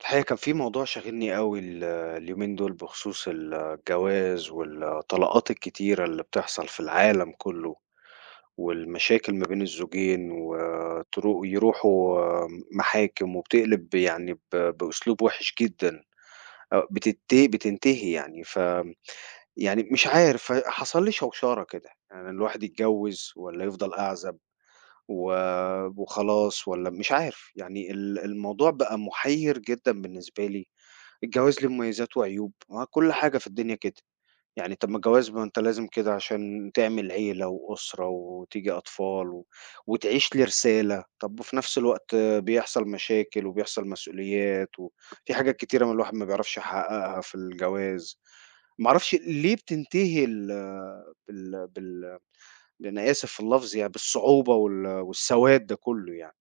الحقيقة كان في موضوع شاغلني أوي اليومين دول بخصوص الجواز والطلاقات الكتيرة اللي بتحصل في العالم كله، والمشاكل ما بين الزوجين وترو يروحوا محاكم وبتقلب يعني بأسلوب وِحِش جدًا، آه بتنتهي يعني يعني مش عارف حصل لي شوشرة كده، يعني الواحد يتجوّز والّا يفضل أعزب و وخلاص والّا مش عارف، يعني الموضوع بقى مُحيّر جدًا بالنسبة لي. الجواز ليه مميزات وعيوب، ما كل حاجة في الدنيا كده، يعني طب ما الجواز ما أنت لازم كده عشان تعمل عيلة وأسرة وتيجي أطفال وتعيش لرسالة، طب وفي نفس الوقت بيحصل مشاكل وبيحصل مسؤوليات وفي حاجات كتيرة ما الواحد ما بيعرفش يحققها في الجواز، ما أعرفش ليه بتنتهي ال بال بال أنا آسف في اللفظ يعني بالصعوبة والسواد ده كله يعني؟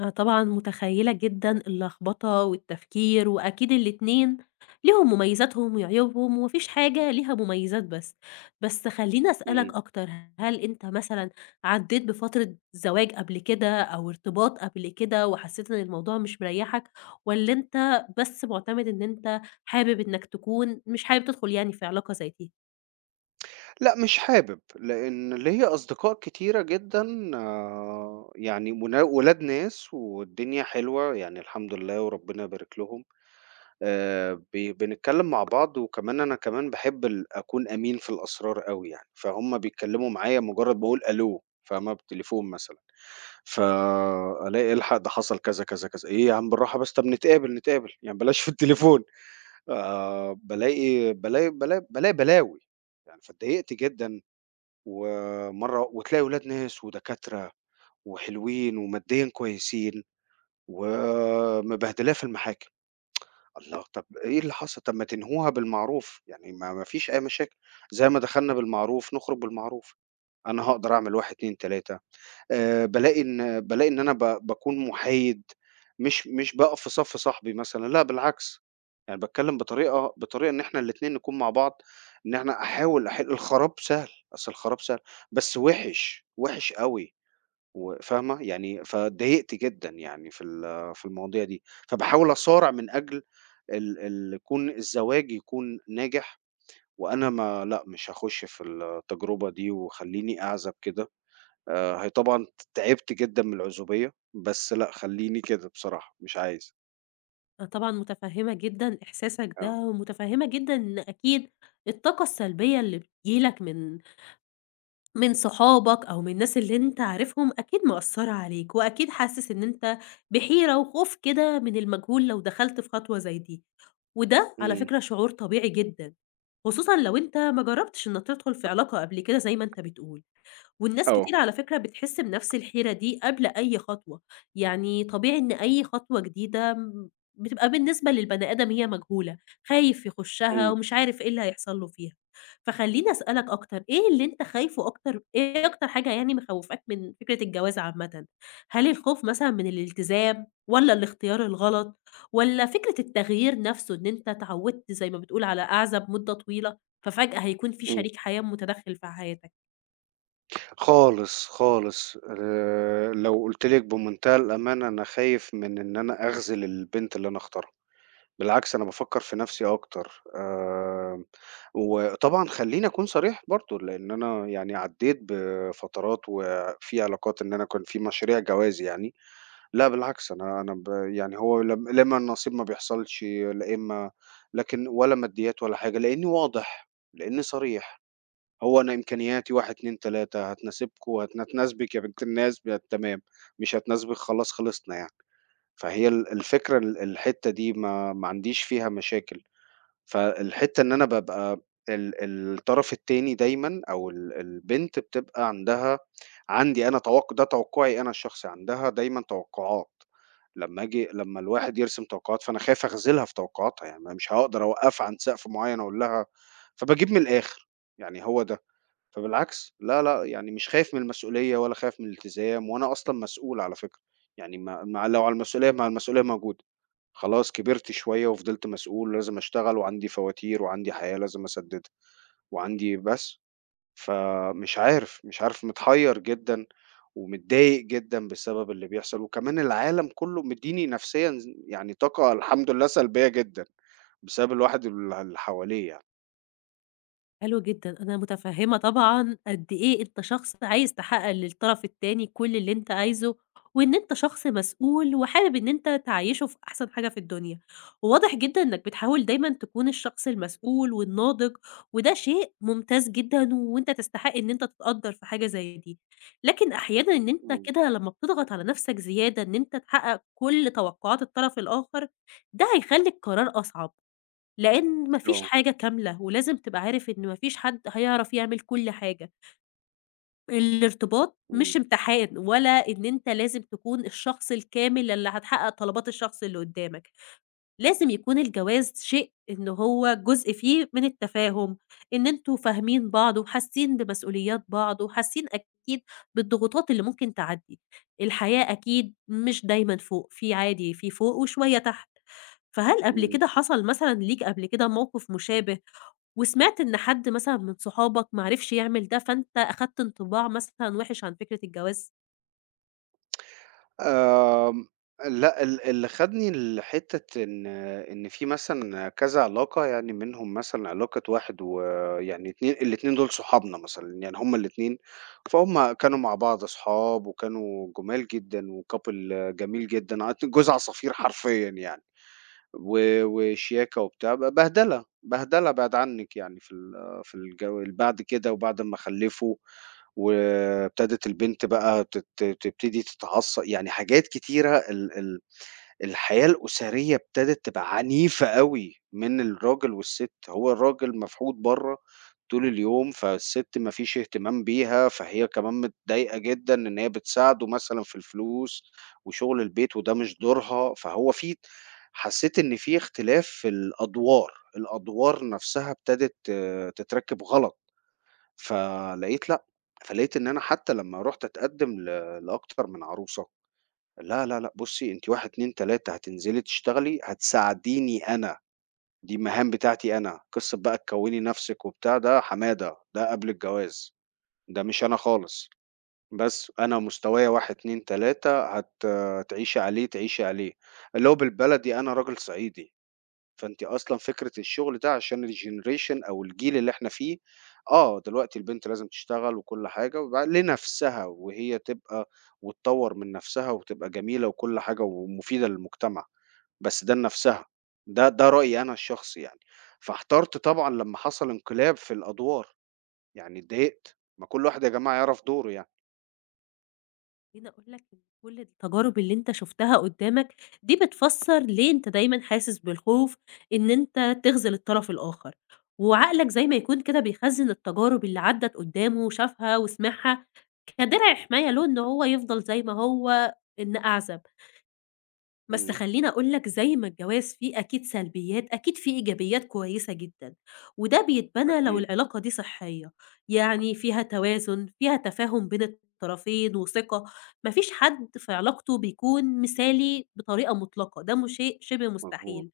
أنا طبعًا متخيّلة جدًا اللخبطة والتفكير، وأكيد الاتنين ليهم مميزاتهم وعيوبهم، وما فيش حاجة ليها مميزات بس. بس خلّيني إمم. أسألك أكتر. هل أنت مثلًا عدّيت بفترة زواج قبل كده أو ارتباط قبل كده وحسّيت إن الموضوع مش مريّحك، والّا أنت بس مُعتمد إن أنت حابب إنّك تكون مش حابب تدخل يعني في علاقة زي دي؟ لأ مش حابب، لإن ليّا أصدقاء كتيرة جدًا يعني ونا ولاد ناس والدنيا حلوة يعني الحمد لله وربنا يبارك لهم، ب بنتكلم مع بعض وكمان أنا كمان باحب أكون أمين في الأسرار أوي يعني، فهُم بيتكلموا معايا مجرد باقول ألو فاهمة؟ بالتليفون مثلًا، فألاقي الحق ده حصل كذا، كذا، كذا، إيه يا عم بالراحة بس طب نتقابل، نتقابل، يعني بلاش في التليفون، بالاقي بلاوي، يعني فاتضايقت جدًا ومرّة وتلاقي ولاد ناس ودكاترة وحلوين وماديًا كويسين، ومبهدلاه في المحاكم، الله! طب إيه اللي حصل؟ طب ما تنهوها بالمعروف، يعني ما فيش أي مشاكل، زي ما دخلنا بالمعروف نخرج بالمعروف، أنا هاقدر أعمل 1، 2، 3. بالاقي إن أنا ب باكون مُحايد، مش باقف في صَف صاحبي مثلًا، لأ بالعكس، يعني باتكلّم بطريقة إن إحنا الاتنين نكون مع بعض، إن إحنا أحاول أحِل الخراب سهل، أصل الخراب سهل، بس وِحِش، وِحِش أوي فاهمة، يعني فاتضايقت جدًا يعني في المواضيع دي، فباحاول أصارع من أجل ال ال يكون الزواج يكون ناجح وأنا ما لأ، مش هاخُش في التجربة دي وخلّيني أعزب كده. هي طبعًا تعبت جدًا من العزوبية، بس لأ خلّيني كده بصراحة، مش عايز. أنا طبعًا متفهّمة جدًا إحساسك ده، آه. ومتفهّمة جدًا إن أكيد الطاقة السلبية اللي بتيجي لك من صحابك أو من الناس اللي أنت عارفهم أكيد مأثّرة عليك، وأكيد حاسس إن أنت بحيرة وخوف كده من المجهول لو دخلت في خطوة زي دي، وده على إمم. فكرة شعور طبيعي جدًا، خصوصًا لو أنت ما جرّبتش إنك تدخل في علاقة قبل كده زي ما أنت بتقول. والناس كتير آه. على فكرة بتحس بنفس الحيرة دي قبل أي خطوة، يعني طبيعي إن أي خطوة جديدة بتبقى بالنسبة للبني آدم هي مجهولة، خايف يخشها إمم، ومش عارف إيه اللي هيحصل له فيها. فخلّيني أسألك أكتر، إيه اللي أنت خايفه أكتر؟ إيه أكتر حاجة يعني مخوّفاك من فكرة الجواز عامةً؟ هل الخوف مثلًا من الالتزام والّا الاختيار الغلط والّا فكرة التغيير نفسه إن أنت اتعودت زي ما بتقول على أعزب مدة طويلة، ففجأة هيكون في إمم. شريك حياة متدخل في حياتك؟ خالص، خالص. لو قُلت لِك بمنتهى الأمانة أنا خايف من إن أنا أخذل البنت اللي أنا اختارها، بالعكس أنا بافكّر في نَفْسي أكتر. وطبعًا خلّيني أكون صريح برضه، لإن أنا يعني عدّيت بفترات وفي علاقات إن أنا كان في مشاريع جواز يعني. لأ بالعكس، أنا أنا ب يعني هو لم لا إمّا النصيب ما بيحصلش، لا إمّا لكن ولا ماديات ولا حاجة، لإنّي واضح، لإنّي صريح، هو أنا إمكانياتي 1، 2، 3 هتناسبكم هتناسبِك وهتناسبك يا بنت الناس تمام، مش هتناسبِك خلاص خلصنا يعني. فهي الفكرة الحتّة دي ما عنديش فيها مشاكل، فالحتّة إن أنا بابقى ال الطرف التاني دايمًا أو البنت بتبقى عندها عندي أنا توقُّعي أنا الشخصي، عندها دايمًا توقُّعات. لمّا آجي لمّا الواحد يرسم توقعات، فأنا خايف أخذلها في توقعاتها، يعني أنا مش هاقدر أوقّفها عند سقف معيّن أقول لها، فباجيب من الآخر، يعني هو ده. فبالعكس لا، لأ، يعني مش خايف من المسؤولية ولا خايف من الالتزام وأنا أصلًا مسؤول على فكرة، يعني ما ما لو على المسؤولية ما هي المسؤولية موجودة، خلاص كبرت شوية وفضلت مسؤول ولازم أشتغل وعندي فواتير وعندي حياة لازم أسددها وعندي بس، فمش عارف، مش عارف متحيّر جدًا ومتضايق جدًا بسبب اللي بيحصل، وكمان العالم كله مدّيني نفسيًا يعني طاقة الحمد لله سلبية جدًا، بسبب الواحد اللي حواليه يعني. حلو جدًا. أنا متفهّمة طبعًا قد إيه أنت شخص عايز تحقق للطرف التاني كل اللي أنت عايزه، وإن أنت شخص مسؤول وحابب إن أنت تعيّشه في أحسن حاجة في الدنيا، وواضح جدًا إنك بتحاول دايمًا تكون الشخص المسؤول والناضج، وده شيء ممتاز جدًا وأنت تستحق إن أنت تتقدّر في حاجة زي دي، لكن أحيانًا إن أنت إمم، كده لمّا بتضغط على نفسك زيادة إن أنت تحقق كل توقعات الطرف الآخر، ده هيخلّي القرار أصعب. لإن ما فيش آه، حاجة كاملة، ولازم تبقى عارف إن ما فيش حد هيعرف يعمل كل حاجة. الارتباط إمم، مش امتحان، ولا إن أنت لازم تكون الشخص الكامل اللي هتحقق طلبات الشخص اللي قدامك. لازم يكون الجواز شيء إن هو جزء فيه من التفاهم، إن أنتم فاهمين بعض وحاسين بمسؤوليات بعض، وحاسين أكيد بالضغوطات اللي ممكن تعدّي. الحياة أكيد مش دايمًا فوق، في عادي، في فوق وشوية تحت. فهل قبل إمم. كده حصل مثلًا ليك قبل كده موقف مشابه؟ وسمعت إن حد مثلًا من صحابك ما عرفش يعمل ده، فأنت أخدت انطباع مثلًا وِحِش عن فكرة الجواز؟ آمم، لأ اللي خدني لحتّة إن في مثلًا كذا علاقة، يعني منهم مثلًا علاقة واحد ويعني اتنين الاتنين دول صحابنا مثلًا، يعني هُم الاتنين فهُم كانوا مع بعض صحاب، وكانوا جُمال جدًا وcouple جميل جدًا، عارف جوز عصافير حرفيًا يعني. و وشياكة وبتاع، بهدلة، بهدلة بعِد عنِّك يعني في الجو بعد كده وبعد أمّا خلّفوا وابتدت البنت بقى تبتدي تتعصب، يعني حاجات كتيرة ال ال الحياة الأسرية ابتدت تبقى عنيفة أوي من الراجل والست، هو الراجل مفحوط برّه طول اليوم، فالست ما فيش اهتمام بيها، فهي كمان متضايقة جدًا إن هي بتساعده مثلًا في الفلوس وشغل البيت وده مش دورها، فهو في حسيت إن في اختلاف في الأدوار، الأدوار نفسها ابتدت آه، تتركِّب غلط، فلقيت لأ، فلقيت إن أنا حتى لمّا رُحت أتقدّم لأكتر من عروسة لا، لا، لأ، بُصّي أنتِ 1، 2، 3 هتنزلي تشتغلي، هتساعديني أنا، دي المهام بتاعتي أنا، قصة بقى تكوّني نَفْسِك وبتاع ده حمادة، ده قبل الجواز، ده مش أنا خالص، بس أنا مستوايا 1، 2، 3 هتعيشي عليه، تعيشي عليه، اللي هو بالبلدي أنا راجل صعيدي. فأنتِ أصلًا فكرة الشغل ده عشان الgeneration أو الجيل اللي إحنا فيه، آه، دلوقتي البنت لازم تشتغل وكل حاجة لنَفْسها وهي تبقى وتطوّر من نَفْسها وتبقى جميلة وكل حاجة ومفيدة للمجتمع، بس ده لنَفْسها، ده رأيي أنا الشخصي يعني. فاحترت طبعًا لمّا حصل انقلاب في الأدوار، يعني اتضايقت، ما كل واحد يا جماعة يعرف دوره يعني. خلّيني أقول لك إن كل التجارب اللي أنت شُفتها قدّامك دي بتفسّر ليه أنت دايمًا حاسس بالخوف إن أنت تخذل الطرف الآخر، وعقلك زي ما يكون كده بيخزّن التجارب اللي عدّت قدّامه وشافها وسمعها كدرع حماية له إن هو يفضل زي ما هو إن أعزب. بس إمم، خلّيني أقول لك زي ما الجواز فيه أكيد سلبيات، أكيد فيه إيجابيات كويسة جدًا، وده بيتبنى لو أكيد، العلاقة دي صحية، يعني فيها توازن، فيها تفاهم بين الطرفين وثقة، ما فيش حد في علاقته بيكون مثالي بطريقة مطلقة، ده مش شيء شبه مضبوط. مستحيل.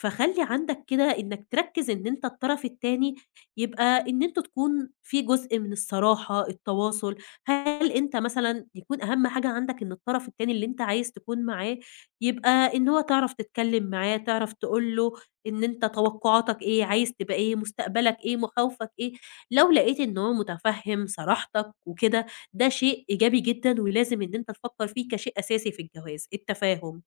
فخلّي عندك كده إنك تركّز إن أنت الطرف التاني يبقى إن أنتم تكون في جزء من الصراحة، التواصل. هل أنت مثلًا يكون أهم حاجة عندك إن الطرف التاني اللي أنت عايز تكون معاه يبقى إن هو تعرف تتكلّم معاه، تعرف تقول له إن أنت توقعاتك إيه، عايز تبقى إيه، مستقبلك إيه، مخاوفك إيه؟ لو لقيت إن هو مُتفهِّم صراحتك وكده، ده شيء إيجابي جدًا ولازم إن أنت تفكّر فيه كشيء أساسي في الجواز، التفاهم.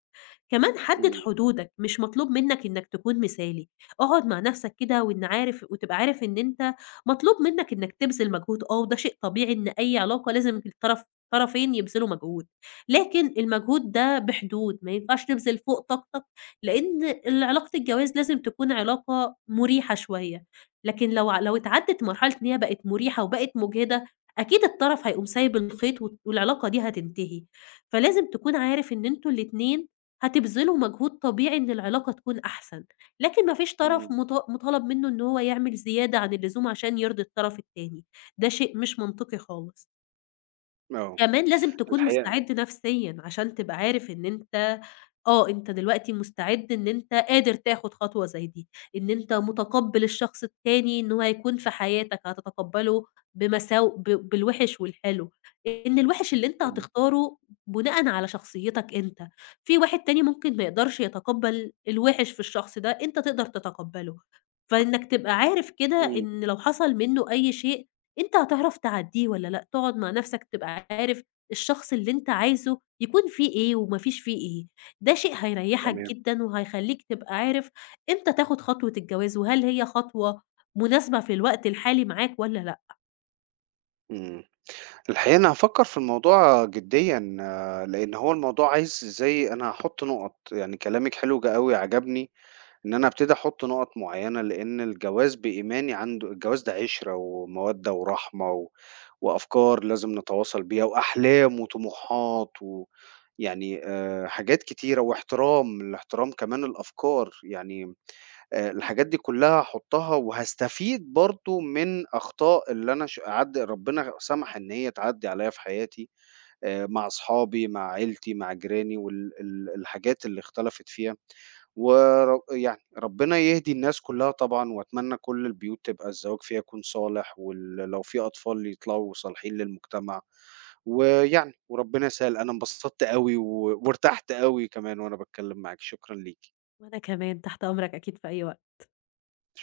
كمان حدد إمم، حدودك، مش مطلوب منك إنك تكون مثالي. اقعد مع نفسك كده وإن عارف وتبقى عارف إن أنت مطلوب منك إنك تبذل مجهود، وده شيء طبيعي إن أي علاقة لازم الطرفين يبذلوا مجهود، لكن المجهود ده بحدود، ما ينفعش تبذل فوق طاقتك، لإن علاقة الجواز لازم تكون علاقة مريحة شوية، لكن لو لو اتعدت مرحلة إن هي بقت مريحة وبقت مُجهدة، أكيد الطرف هيقوم سايب الخيط والعلاقة دي هتنتهي، فلازم تكون عارف إن أنتم الاتنين هتبذلوا مجهود طبيعي إن العلاقة تكون أحسن، لكن ما فيش طرف إمم، مطالب منه إن هو يعمل زيادة عن اللزوم عشان يرضي الطرف التاني، ده شيء مش منطقي خالص. آه، كمان لازم تكون الحقيقة مستعد نفسيًا، عشان تبقى عارف إن أنت، أنت دلوقتي مستعد إن أنت قادر تاخد خطوة زي دي، إن أنت متقبّل الشخص التاني إن هو هيكون في حياتك، هتتقبّله بمساو ب بالوِحِش والحلو، إن الوِحِش اللي أنت إمم، هتختاره بناءً على شخصيتك أنت، في واحد تاني ممكن ما يقدرش يتقبّل الوِحِش في الشخص ده، أنت تقدر تتقبّله، فإنّك تبقى عارف كده إمم، إن لو حصل منّه أي شيء أنت هتعرف تعدّيه والّا لأ. تقعد مع نَفْسك تبقى عارف الشخص اللي أنت عايزه يكون فيه إيه وما فيش فيه إيه، ده شيء هيريّحك تمام، جدًا وهيخلّيك تبقى عارف إمتى تاخُد خطوة الجواز، وهل هي خطوة مناسبة في الوقت الحالي معاك والّا لأ. إمم. الحقيقة أنا هافكّر في الموضوع جديًا، آه، لإن هو الموضوع عايز زي أنا هاحُط نُقط، يعني كلامِك حلو أوي عجبني، إن أنا أبتدي أحُط نُقط معيّنة، لإن الجواز بإيماني عنده الجواز ده عِشرة ومَوَدّة ورحمة وأفكار لازم نتواصل بيها وأحلام وطموحات يعني حاجات كتيرة واحترام، الاحترام كمان الأفكار، يعني الحاجات دي كلّها هاحطّها وهاستفيد برضه من أخطاء اللي أنا ش عد ربنا سَمَح إن هي تعدّي عليّا في حياتي، مع أصحابي، مع عيلتي، مع جيراني وال ال الحاجات اللي اختلفت فيها، يعني ربنا يهدي الناس كلّها طبعًا وأتمنى كل البيوت تبقى الزواج فيها يكون صالح لو في أطفال يطلعوا صالحين للمجتمع، ويعني وربنا يسهّل، أنا انبسطت أوي وارتحت أوي كمان وأنا باتكلّم معاكِ، شكرًا ليكِ. وأنا كمان تحت أمرك أكيد في أي وقت.